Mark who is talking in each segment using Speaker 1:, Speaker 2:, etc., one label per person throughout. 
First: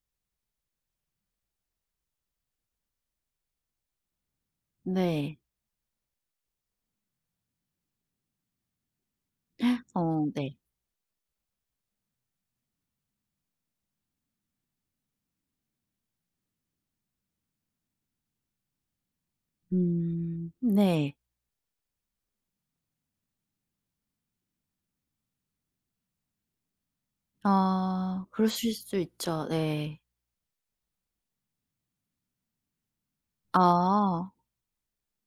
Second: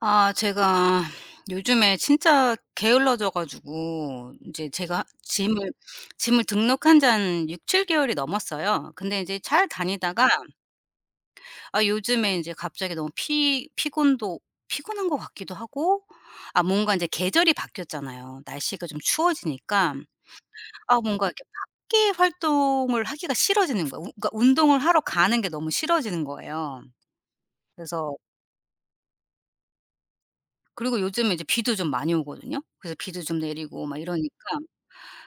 Speaker 1: 아, 제가 요즘에 진짜 게을러져 가지고 이제 제가
Speaker 2: 네.
Speaker 1: 짐을 등록한 지 한 6-7 개월이 넘었어요. 근데 이제 잘
Speaker 2: 어
Speaker 1: 다니다가
Speaker 2: 네.
Speaker 1: 아, 요즘에 이제 갑자기 너무 피 피곤도 피곤한 것 같기도 하고, 아 뭔가 이제 계절이 바뀌었잖아요. 날씨가 좀 추워지니까 아
Speaker 2: 네.
Speaker 1: 뭔가 이렇게 밖에 활동을 하기가 싫어지는 거예요. 그러니까 운동을 하러 가는 게 너무 싫어지는 거예요. 그래서.
Speaker 2: 아 그러실 수 있죠. 네.
Speaker 1: 그리고 요즘에 이제 비도 좀 많이 오거든요. 그래서 비도 좀 내리고 막
Speaker 2: 아.
Speaker 1: 이러니까,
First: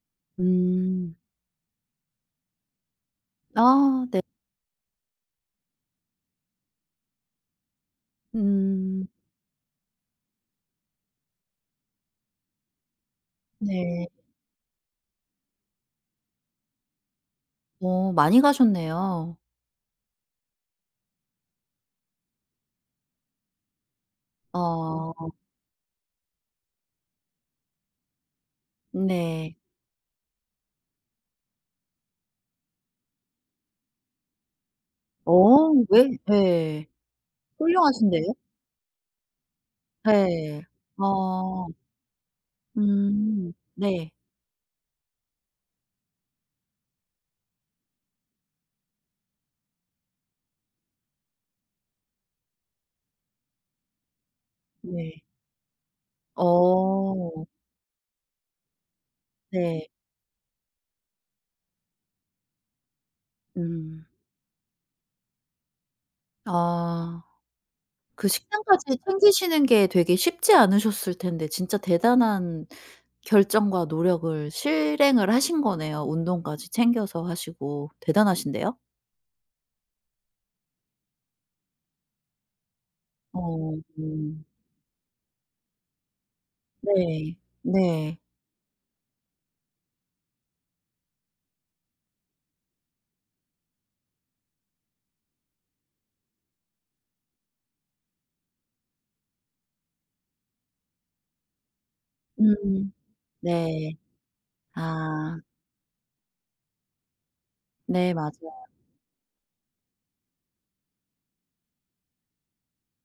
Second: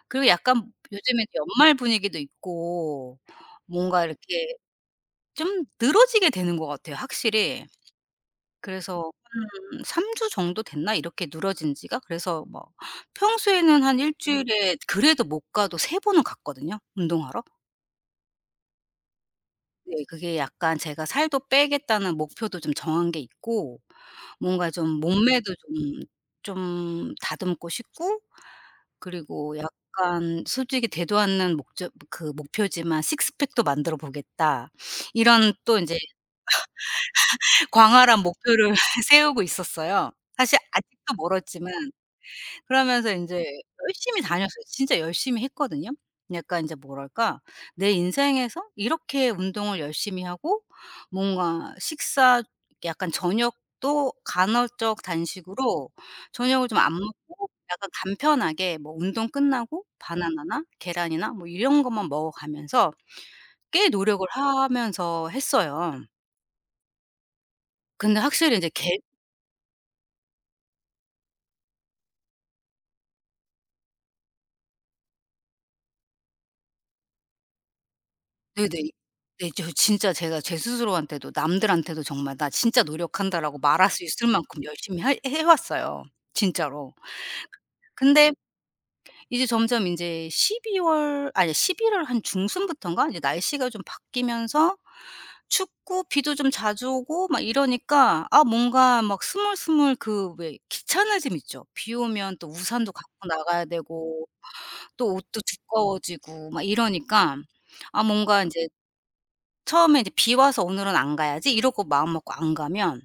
Speaker 1: 그리고 약간 요
Speaker 2: 음.
Speaker 1: 즘에 연말 분위기도 있고 뭔가
Speaker 2: 아 네.
Speaker 1: 이렇게 좀 늘어지게 되는 것 같아요, 확실히.
Speaker 2: 음
Speaker 1: 그래서 한 3주 정도 됐나, 이렇게 늘어진 지가? 그래서 뭐 평소에는 한
Speaker 2: 네.
Speaker 1: 일 주일에 그래도 못 가도 세 번은 갔거든요, 운동하러.
Speaker 2: 어 많이 가셨네요.
Speaker 1: 네, 그게 약간 제가 살도 빼겠다는 목표도 좀 정한 게 있고, 뭔가 좀
Speaker 2: 어
Speaker 1: 몸매도 좀 다듬고 싶고, 그리고
Speaker 2: 네.
Speaker 1: 약간 솔직히 되도 않는 목적, 그 목표지만, '식스팩도 만들어 보겠다.'
Speaker 2: 어
Speaker 1: 이런 또 인제
Speaker 2: 왜 예.
Speaker 1: 광활한
Speaker 2: 훌륭하신데요.
Speaker 1: 목표를 세우고 있었어요. 사실
Speaker 2: 예.
Speaker 1: 아직도 멀었지만,
Speaker 2: 어
Speaker 1: 그러면서 인제
Speaker 2: 네.
Speaker 1: 열심히 다녔어요. 진짜 열심히 했거든요. 약간 인제 뭐랄까, 내 인생에서 이렇게 운동을 열심히 하고, 뭔가 식사, 약간 저녁도 간헐적
Speaker 2: 네.
Speaker 1: 단식으로 저녁을 좀 안
Speaker 2: 어
Speaker 1: 먹고, 약간 간편하게 뭐 운동 끝나고
Speaker 2: 네.
Speaker 1: 바나나나 계란이나 뭐 이런 것만 먹어 가면서 꽤
Speaker 2: 음.
Speaker 1: 노력을 하면서 했어요.
Speaker 2: 아.
Speaker 1: 근데
Speaker 2: 그
Speaker 1: 확실히 인제 계
Speaker 2: 식단까지 챙기시는 게 되게 쉽지 않으셨을 텐데 진짜 대단한 결정과 노력을 실행을 하신 거네요. 운동까지 챙겨서 하시고
Speaker 1: 네네.
Speaker 2: 대단하신데요.
Speaker 1: 네. 저 진짜 제가 제 스스로한테도 남들한테도 정말 '나 진짜
Speaker 2: 어
Speaker 1: 노력한다.'라고 말할 수 있을
Speaker 2: 음.
Speaker 1: 만큼 열심히 할 해 왔어요. 진짜로.
Speaker 2: 네. 네.
Speaker 1: 근데 이제 점점 인제 12월, 아니 1일월 한 중순부턴가 이제 날씨가 좀 바뀌면서 춥고 비도 좀 자주 오고 막 이러니까, 아 뭔가 막 스물스물, 그 왜 귀찮아짐 있죠. 비 오면 또
Speaker 2: 음.
Speaker 1: 우산도 갖고 나가야
Speaker 2: 네.
Speaker 1: 되고 또
Speaker 2: 아.
Speaker 1: 옷도 두꺼워지고 막 이러니까, 아
Speaker 2: 네
Speaker 1: 뭔가
Speaker 2: 맞아요.
Speaker 1: 인제 처음에 이제 '비 와서 오늘은 안 가야지.' 이러고 마음먹고 안 가면,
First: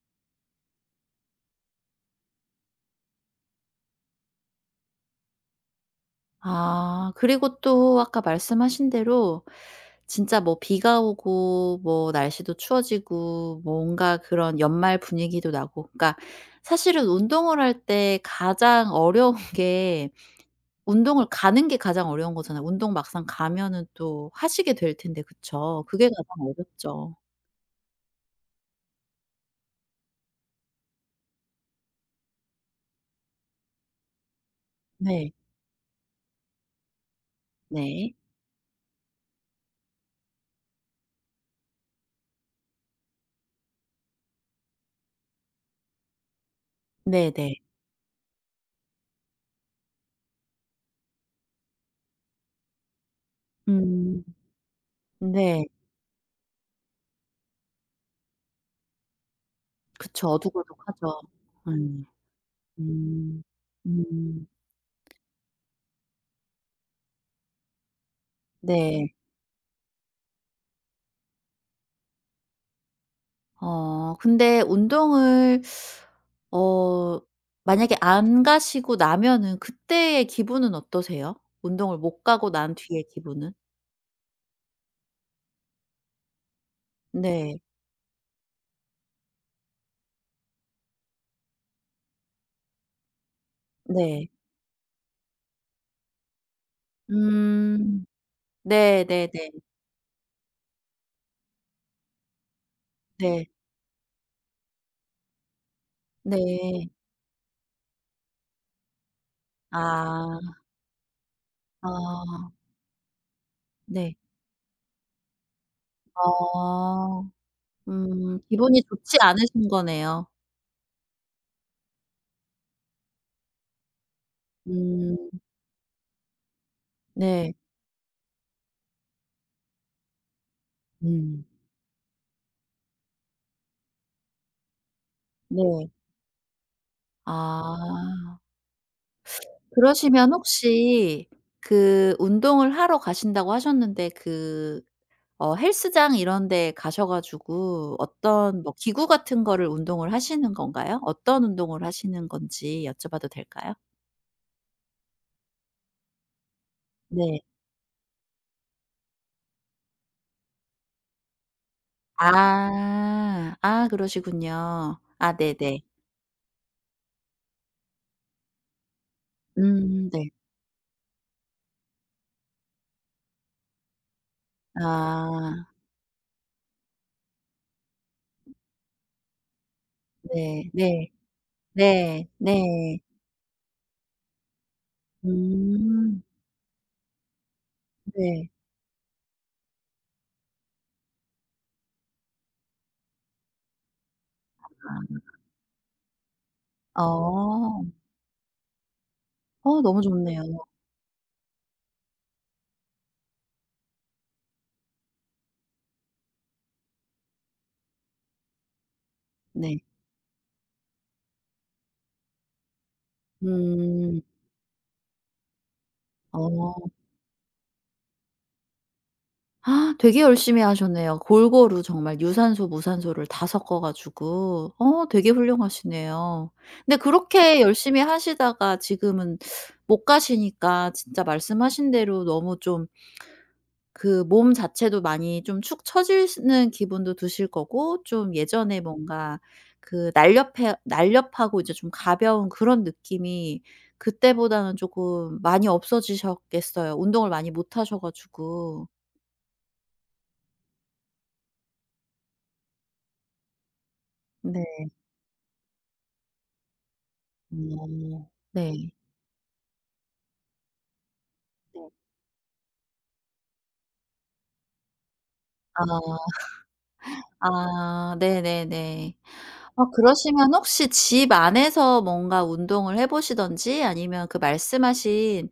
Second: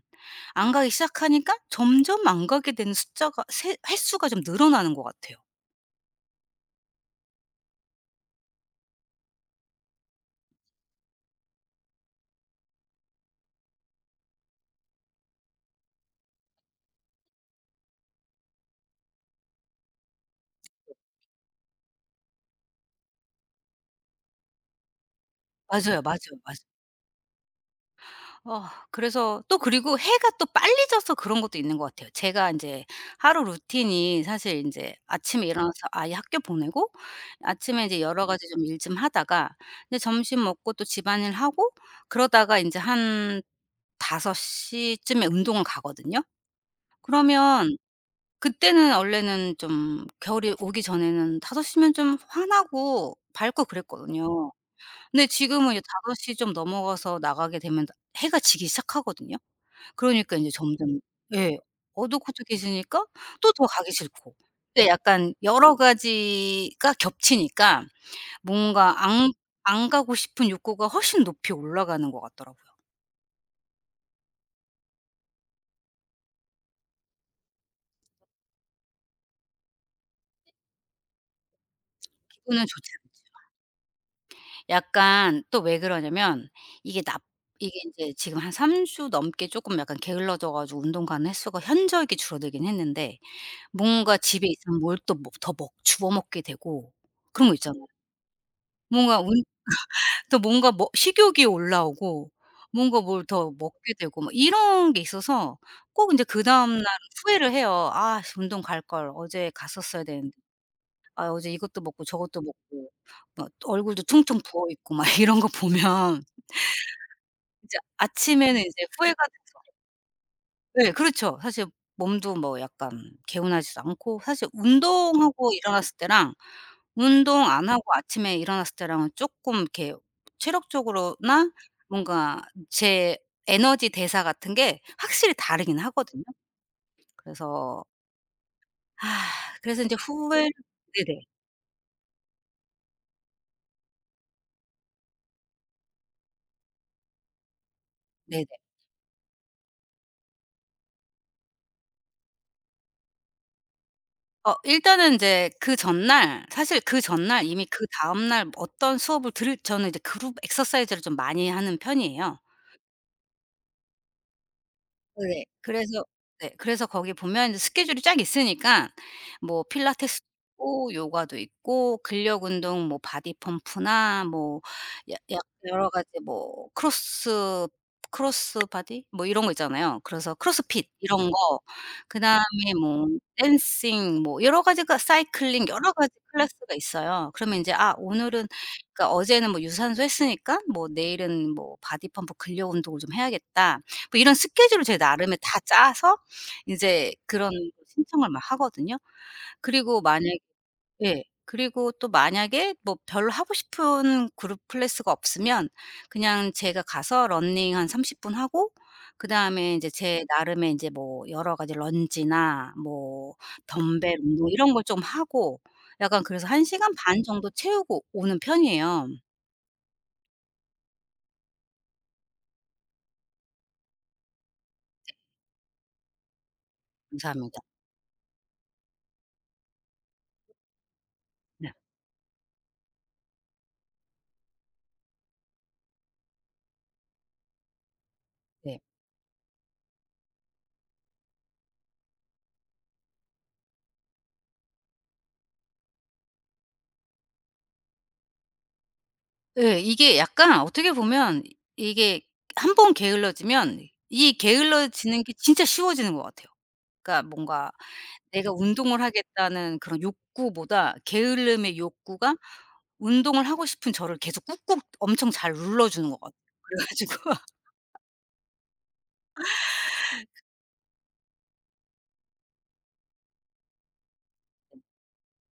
Speaker 1: 안 가기 시작하니까 점점 안 가게 되는 숫자가, 세 횟수가 좀 늘어나는 것 같아요.
Speaker 2: 아, 그리고 또 아까 말씀하신 대로 진짜 뭐 비가 오고 뭐 날씨도 추워지고 뭔가 그런 연말 분위기도 나고 그러니까 사실은 운동을 할 때 가장 어려운 게 운동을 가는 게 가장 어려운 거잖아요. 운동 막상 가면은 또 하시게 될 텐데 그쵸?
Speaker 1: 맞아요,
Speaker 2: 그게
Speaker 1: 맞아요,
Speaker 2: 가장
Speaker 1: 맞아요.
Speaker 2: 어렵죠.
Speaker 1: 어, 그래서 또, 그리고 해가 또 빨리 져서 그런 것도 있는 것 같아요. 제가 인제 하루 루틴이, 사실 인제
Speaker 2: 네.
Speaker 1: 아침에 일어나서 아이 학교 보내고, 아침에 이제
Speaker 2: 네.
Speaker 1: 여러 가지 좀 일 좀 하다가 이제 점심 먹고 또 집안일 하고, 그러다가 인제 한 5 시쯤에 운동을 가거든요.
Speaker 2: 네네.
Speaker 1: 그러면, 그때는 원래는 좀 겨울이 오기 전에는 5 시면 좀 환하고 밝고
Speaker 2: 음.
Speaker 1: 그랬거든요. 근데
Speaker 2: 네.
Speaker 1: 지금은 이제 5 시 좀 넘어가서 나가게 되면 해가 지기 시작하거든요.
Speaker 2: 그쵸.
Speaker 1: 그러니까 인제 점점,
Speaker 2: 어둑어둑하죠.
Speaker 1: 예,
Speaker 2: 음.
Speaker 1: 어둑어둑해지니까
Speaker 2: 음.
Speaker 1: 또 더 가기 싫고.
Speaker 2: 음.
Speaker 1: 근데 약간 여러 가지가 겹치니까 뭔가
Speaker 2: 네.
Speaker 1: 안 가고 싶은 욕구가 훨씬 높이 올라가는 것 같더라고요.
Speaker 2: 어 근데 운동을 어 만약에 안 가시고 나면은 그때의 기분은 어떠세요? 운동을 못 가고
Speaker 1: 기분은
Speaker 2: 난
Speaker 1: 좋지
Speaker 2: 뒤의
Speaker 1: 않죠.
Speaker 2: 기분은?
Speaker 1: 약간 또 왜 그러냐면, 이게 납
Speaker 2: 네.
Speaker 1: 이게 인제 지금 한 3주 넘게 쪼끔 약간 게을러져 가지고 운동 가는 횟수가 현저하게 줄어들긴 했는데, 뭔가
Speaker 2: 네.
Speaker 1: 집에 있으면 뭘, 또 뭐 더 먹 주워 먹게 되고, 그런 거 있잖아요.
Speaker 2: 음.
Speaker 1: 뭔가
Speaker 2: 네네네.
Speaker 1: 운
Speaker 2: 네.
Speaker 1: 또 뭔가 뭐 식욕이 올라오고 뭔가 뭘
Speaker 2: 네.
Speaker 1: 더 먹게 되고 막 이런 게 있어서 꼭 인제
Speaker 2: 네,
Speaker 1: 그다음 날
Speaker 2: 네.
Speaker 1: 후회를 해요. '아 씨 운동 갈 걸. 어제 갔었어야 되는데.
Speaker 2: 아.
Speaker 1: 아 어제 이것도 먹고 저것도
Speaker 2: 아.
Speaker 1: 먹고 막 얼굴도
Speaker 2: 네.
Speaker 1: 퉁퉁 부어 있고' 막 이런 거 보면
Speaker 2: 어.
Speaker 1: 이제 아침에는
Speaker 2: 기분이
Speaker 1: 이제 후회가.
Speaker 2: 좋지 않으신 거네요.
Speaker 1: 네, 그렇죠. 사실 몸도 뭐 약간 개운하지도 않고, 사실
Speaker 2: 음.
Speaker 1: 운동하고 일어났을 때랑 운동
Speaker 2: 네.
Speaker 1: 안 하고 아침에 일어났을 때랑은 쪼끔 이렇게
Speaker 2: 음.
Speaker 1: 체력적으로나, 뭔가 제 에너지 대사 같은 게 확실히 다르긴
Speaker 2: 네.
Speaker 1: 하거든요. 그래서,
Speaker 2: 아.
Speaker 1: 아, 그래서 인제
Speaker 2: 그러시면
Speaker 1: 후회. 네네.
Speaker 2: 혹시 그 운동을 하러 가신다고 하셨는데 그 어 헬스장 이런 데 가셔 가지고
Speaker 1: 네네.
Speaker 2: 어떤 뭐 기구 같은 거를 운동을 하시는 건가요? 어떤 운동을 하시는 건지 여쭤봐도 될까요?
Speaker 1: 어, 일단은 인제 그 전날, 사실 그
Speaker 2: 네.
Speaker 1: 전날 이미 그다음 날 어떤 수업을 들을, 저는 이제 그룹 exercise를 좀 많이 하는 편이에요.
Speaker 2: 아. 아 그러시군요. 아
Speaker 1: 네,
Speaker 2: 네네.
Speaker 1: 그래서. 네, 그래서 거기 보면 이제 스케줄이 쫙 있으니까, 뭐 필라테스도
Speaker 2: 네.
Speaker 1: 있고 요가도 있고 근력 운동 뭐 바디 펌프나 뭐, 야 약
Speaker 2: 아
Speaker 1: 여러 가지 뭐 크로스 바디 뭐 이런 거 있잖아요. 그래서
Speaker 2: 네.
Speaker 1: 크로스핏
Speaker 2: 네.
Speaker 1: 이런 거,
Speaker 2: 네.
Speaker 1: 그다음에
Speaker 2: 네.
Speaker 1: 뭐 댄싱 뭐 여러 가지가, 사이클링, 여러 가지
Speaker 2: 음
Speaker 1: 클래스가 있어요. 그러면 인제, 아 오늘은,
Speaker 2: 네.
Speaker 1: 그러니까 어제는 뭐 유산소 했으니까 뭐 '내일은 뭐 바디 펌프, 근력 운동을 좀 해야겠다.' 뭐 이런 스케줄을 제 나름의 다 짜서
Speaker 2: 아.
Speaker 1: 인제 그런
Speaker 2: 어.
Speaker 1: 신청을 막 하거든요.
Speaker 2: 어
Speaker 1: 그리고
Speaker 2: 너무
Speaker 1: 만약에.
Speaker 2: 좋네요.
Speaker 1: 예. 그리고 또 만약에 뭐 별로 하고 싶은 그룹 클래스가 없으면, 그냥 제가 가서 러닝 한 30분 하고, 그다음에
Speaker 2: 네.
Speaker 1: 인제 제 나름의, 인제 뭐 여러 가지 런지나 뭐 덤벨
Speaker 2: 음.
Speaker 1: 운동 이런 걸 좀 하고, 약간 그래서 한
Speaker 2: 어.
Speaker 1: 시간 반 정도 채우고 오는 편이에요.
Speaker 2: 아 되게 열심히 하셨네요. 골고루 정말 유산소, 무산소를 다 섞어 가지고. 어 되게 훌륭하시네요. 근데
Speaker 1: 감사합니다.
Speaker 2: 그렇게 열심히 하시다가 지금은 못 가시니까 진짜
Speaker 1: 네.
Speaker 2: 말씀하신 대로 너무 좀 그 몸 자체도 많이 좀 축 처지는 기분도 드실 거고 좀
Speaker 1: 네.
Speaker 2: 예전에 뭔가 그 날렵해 날렵하고 이제 좀 가벼운 그런 느낌이 그때보다는 쪼끔 많이 없어지셨겠어요, 운동을 많이 못 하셔 가지고.
Speaker 1: 예. 이게 약간 어떻게 보면, 이게 한번 게을러지면 이
Speaker 2: 네.
Speaker 1: 게을러지는 게 진짜 쉬워지는 것 같아요. 그러니까 뭔가
Speaker 2: 음.
Speaker 1: 내가
Speaker 2: 네.
Speaker 1: 운동을 하겠다는 그런 욕구보다 게으름의
Speaker 2: 네.
Speaker 1: 욕구가, 운동을 하고 싶은 저를 계속 꾹꾹 엄청 잘 눌러주는 것
Speaker 2: 아.
Speaker 1: 같아요. 그래 가지고,
Speaker 2: 아 네네네. 어 그러시면 혹시 집 안에서 뭔가 운동을 해 보시든지 아니면 그 말씀하신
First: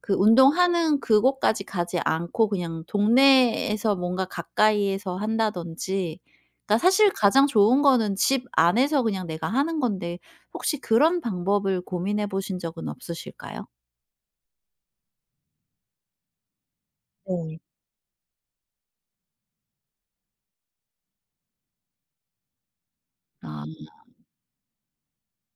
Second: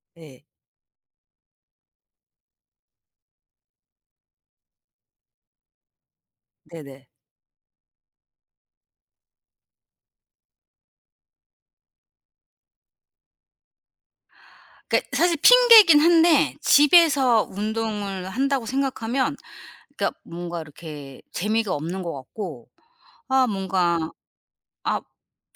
Speaker 2: 그
Speaker 1: 예.
Speaker 2: 운동하는 그곳까지 가지 않고 그냥 동네에서 뭔가 가까이에서 한다든지, 그러니까
Speaker 1: 네네.
Speaker 2: 사실 가장 좋은 거는 집 안에서 그냥 내가 하는 건데 혹시 그런 방법을 고민해 보신 적은 없으실까요?
Speaker 1: 그러니까 사실 핑계이긴 한데, 집에서
Speaker 2: 네.
Speaker 1: 운동을 한다고 생각하면, 그러니까 뭔가 이렇게 재미가 없는 것 같고, 아
Speaker 2: 아.
Speaker 1: 뭔가, 아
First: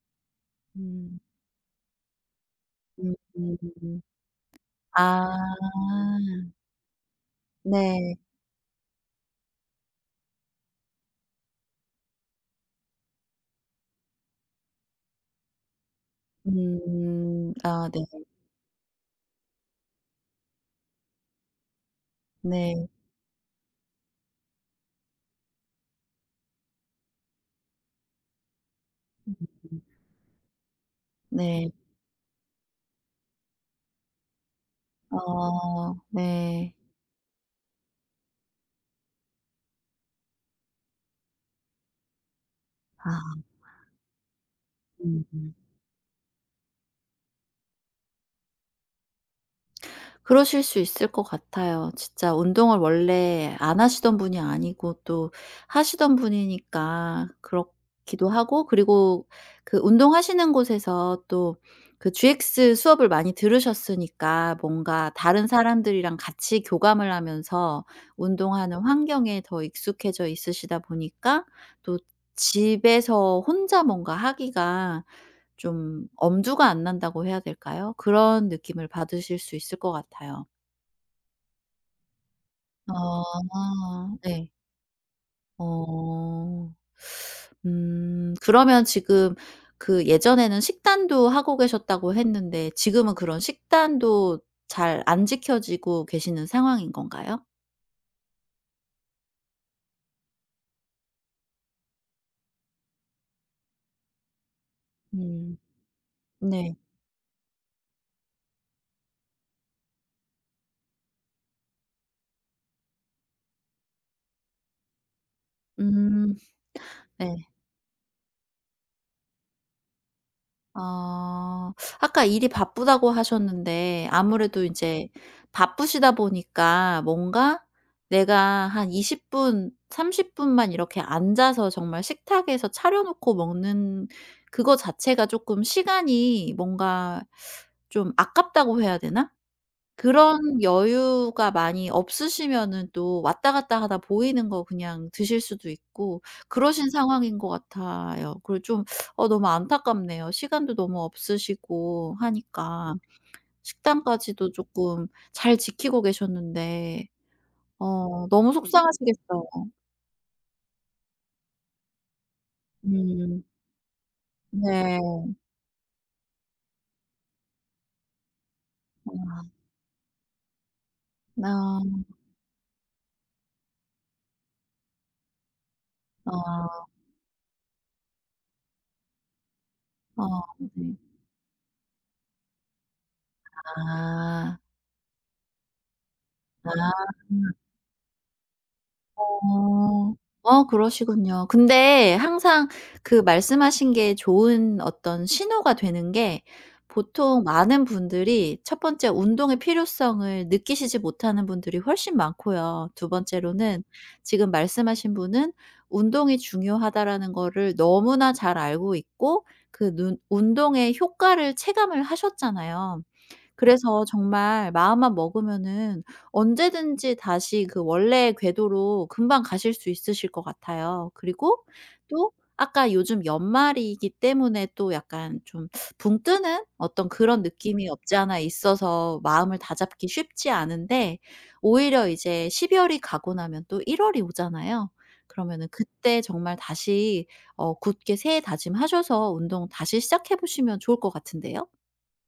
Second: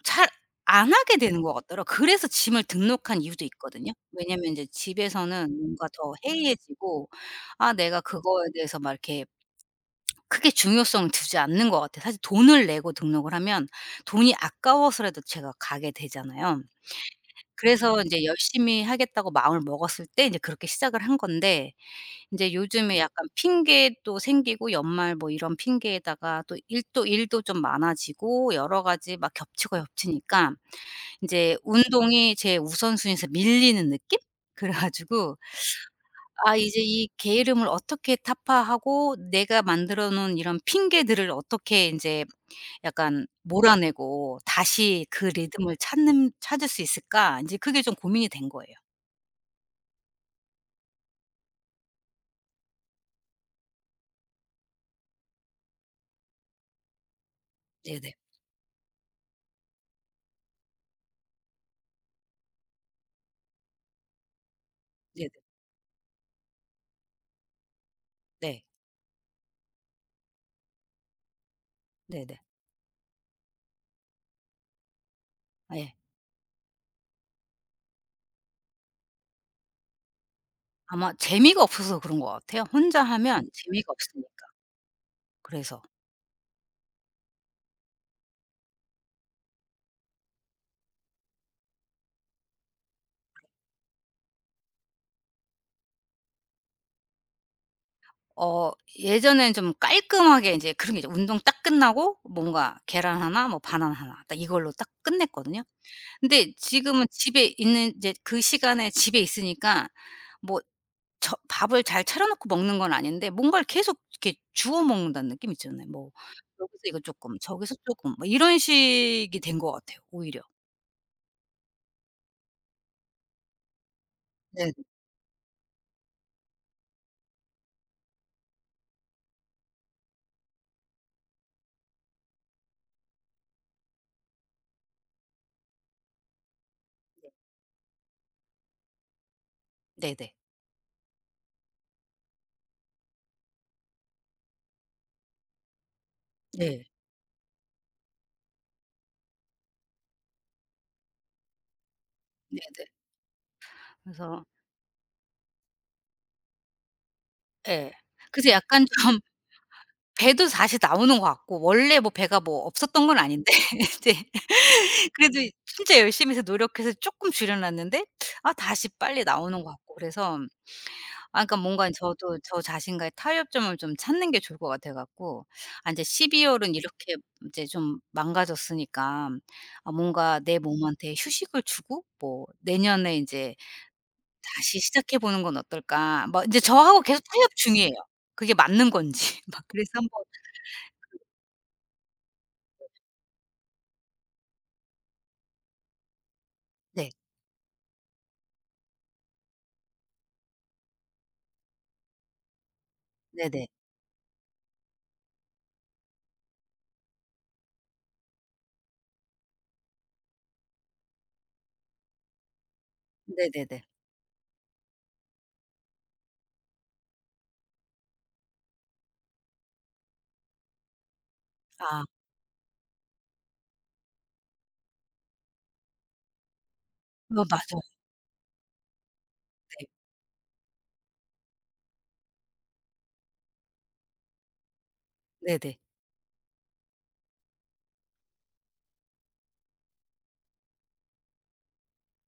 Speaker 1: 잘 안 하게
Speaker 2: 음.
Speaker 1: 되는 것 같더라. 그래서 짐을 등록한 이유도 있거든요.
Speaker 2: 음음.
Speaker 1: 왜냐면 인제
Speaker 2: 아.
Speaker 1: 집에서는 뭔가 더 해이해지고, 아 내가
Speaker 2: 네.
Speaker 1: 그거에 대해서 막 이렇게 크게 중요성을 두지 않는 것 같아요. 사실 돈을 내고 등록을 하면, 돈이 아까워서라도 제가 가게 되잖아요.
Speaker 2: 음. 아
Speaker 1: 그래서
Speaker 2: 네.
Speaker 1: 인제 열심히 하겠다고 마음을 먹었을 때 인제 그렇게 시작을 한 건데, 인제
Speaker 2: 네.
Speaker 1: 요즘에 약간 핑계도 생기고 연말 뭐 이런 핑계에다가 또 일도 좀 많아지고 여러 가지 막 겹치고 겹치니까, 이제
Speaker 2: 네.
Speaker 1: 운동이 제 우선순위에서 밀리는 느낌? 그래 가지고,
Speaker 2: 어
Speaker 1: '아
Speaker 2: 네.
Speaker 1: 이제 이 게으름을 어떻게 타파하고, 내가 만들어 놓은 이런 핑계들을 어떻게 인제 약간
Speaker 2: 아.
Speaker 1: 몰아내고, 다시 그
Speaker 2: 음.
Speaker 1: 리듬을 찾는 찾을 수 있을까?' 인제 그게 좀 고민이 된 거예요.
Speaker 2: 그러실 수 있을 것 같아요. 진짜 운동을 원래 안 하시던 분이 아니고 또 하시던 분이니까
Speaker 1: 네네.
Speaker 2: 그렇기도 하고, 그리고 그 운동하시는 곳에서 또 그 GX 수업을 많이 들으셨으니까 뭔가
Speaker 1: 네네.
Speaker 2: 다른 사람들이랑 같이 교감을 하면서
Speaker 1: 네.
Speaker 2: 운동하는 환경에 더 익숙해져 있으시다 보니까 또
Speaker 1: 네네.
Speaker 2: 집에서 혼자 뭔가 하기가
Speaker 1: 아, 예.
Speaker 2: 좀 엄두가 안 난다고 해야 될까요? 그런 느낌을 받으실 수 있을 것 같아요.
Speaker 1: 아마 재미가 없어서 그런 것 같아요. 혼자 하면 재미가
Speaker 2: 아
Speaker 1: 없으니까.
Speaker 2: 네.
Speaker 1: 그래서.
Speaker 2: 어. 그러면 지금 그 예전에는 식단도 하고 계셨다고 했는데 지금은 그런 식단도 잘 안 지켜지고 계시는 상황인 건가요?
Speaker 1: 어, 예전엔 좀 깔끔하게 인제 그런 게 있죠. 운동 딱 끝나고 뭔가 계란 하나, 뭐 바나나 하나, 딱 이걸로 딱
Speaker 2: 음.
Speaker 1: 끝냈거든요. 근데
Speaker 2: 네.
Speaker 1: 지금은 집에 있는 이제 그 시간에 집에 있으니까, 뭐 저 밥을 잘 차려 놓고 먹는 건 아닌데 뭔가를 계속 이렇게 주워 먹는다는 느낌 있잖아요. 뭐
Speaker 2: 음.
Speaker 1: 여기서 이거
Speaker 2: 네.
Speaker 1: 쪼끔 저기서 쪼끔 뭐 이런 식이 된 것 같아요, 오히려.
Speaker 2: 아. 아까 일이 바쁘다고 하셨는데 아무래도
Speaker 1: 네.
Speaker 2: 이제 바쁘시다 보니까 뭔가 내가 한 20 분, 30 분만 이렇게 앉아서 정말 식탁에서 차려 놓고 먹는 그거 자체가 조금 시간이 뭔가 좀 아깝다고 해야 되나?
Speaker 1: 네네.
Speaker 2: 그런 여유가 많이 없으시면은 또 왔다 갔다 하다 보이는 거 그냥 드실 수도 있고
Speaker 1: 네.
Speaker 2: 그러신 상황인 것 같아요. 그리고 좀 어 너무 안타깝네요. 시간도 너무 없으시고
Speaker 1: 네네.
Speaker 2: 하니까
Speaker 1: 그래서.
Speaker 2: 식단까지도 쪼끔 잘 지키고 계셨는데
Speaker 1: 예.
Speaker 2: 어
Speaker 1: 그래서
Speaker 2: 너무
Speaker 1: 약간 좀
Speaker 2: 속상하시겠어요.
Speaker 1: 배도 다시 나오는 것 같고, 원래 뭐 배가 뭐 없었던 건
Speaker 2: 음.
Speaker 1: 아닌데 이제
Speaker 2: 네.
Speaker 1: 그래도 진짜 열심히 해서 노력해서 조금 줄여놨는데, 아 다시 빨리 나오는 것 같고, 그래서 아 그러니까
Speaker 2: 아.
Speaker 1: 뭔가 저도 저 자신과의 타협점을 좀 찾는 게 좋을 것 같아 갖고, 아제12 월은
Speaker 2: 아.
Speaker 1: 이렇게 이제 좀 망가졌으니까, 아
Speaker 2: 아
Speaker 1: 뭔가 내
Speaker 2: 네.
Speaker 1: 몸한테 휴식을 주고 뭐 '내년에 이제
Speaker 2: 아.
Speaker 1: 다시 시작해 보는 건 어떨까?' 막 이제
Speaker 2: 아.
Speaker 1: 저하고 계속 타협 중이에요. 그게 맞는 건지 막, 그래서
Speaker 2: 어.
Speaker 1: 한번.
Speaker 2: 어 그러시군요. 근데 항상 그 말씀하신 게 좋은 어떤 신호가 되는 게,
Speaker 1: 네.
Speaker 2: 보통 많은 분들이 첫 번째 운동의 필요성을 느끼시지 못하는 분들이 훨씬 많고요. 두
Speaker 1: 네네.
Speaker 2: 번째로는 지금 말씀하신 분은 "운동이 중요하다."라는 거를 너무나 잘 알고 있고 그 눈 운동의 효과를 체감을 하셨잖아요.
Speaker 1: 네네네.
Speaker 2: 그래서 정말 마음만 먹으면은 언제든지 다시 그 원래의 궤도로 금방 가실 수 있으실 것 같아요. 그리고
Speaker 1: 아.
Speaker 2: 또 아까 요즘 연말이기 때문에 또 약간 좀 붕 뜨는 어떤 그런
Speaker 1: 그거 맞아요.
Speaker 2: 느낌이 없지 않아 있어서 마음을
Speaker 1: 네.
Speaker 2: 다잡기 쉽지 않은데, 오히려 이제 12 월이 가고 나면 또 1 월이 오잖아요. 그러면은
Speaker 1: 네네.
Speaker 2: 그때 정말 다시 어 굳게 새해 다짐하셔서 운동 다시 시작해 보시면 좋을 것 같은데요?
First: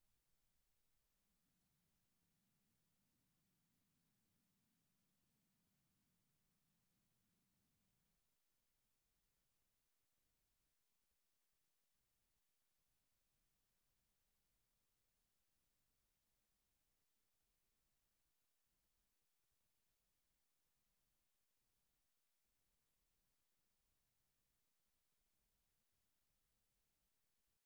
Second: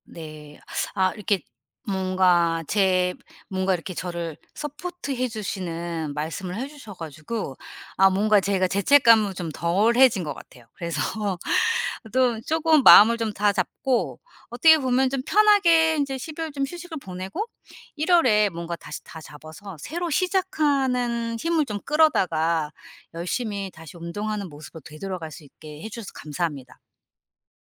Speaker 1: 네. 아 이렇게 뭔가 제, 뭔가 이렇게 저를 서포트해 주시는 말씀을 해 주셔 가지고 아 뭔가 제가 죄책감은 좀 덜해진 것 같아요. 그래서 또 조금 마음을 좀 다잡고, 어떻게 보면 좀 편하게 이제12월 좀 휴식을 보내고, 1 월에 뭔가 다시 다잡아서 새로 시작하는 힘을 좀 끌어다가 열심히 다시 운동하는 모습으로 되돌아갈 수 있게 해 주셔서 감사합니다.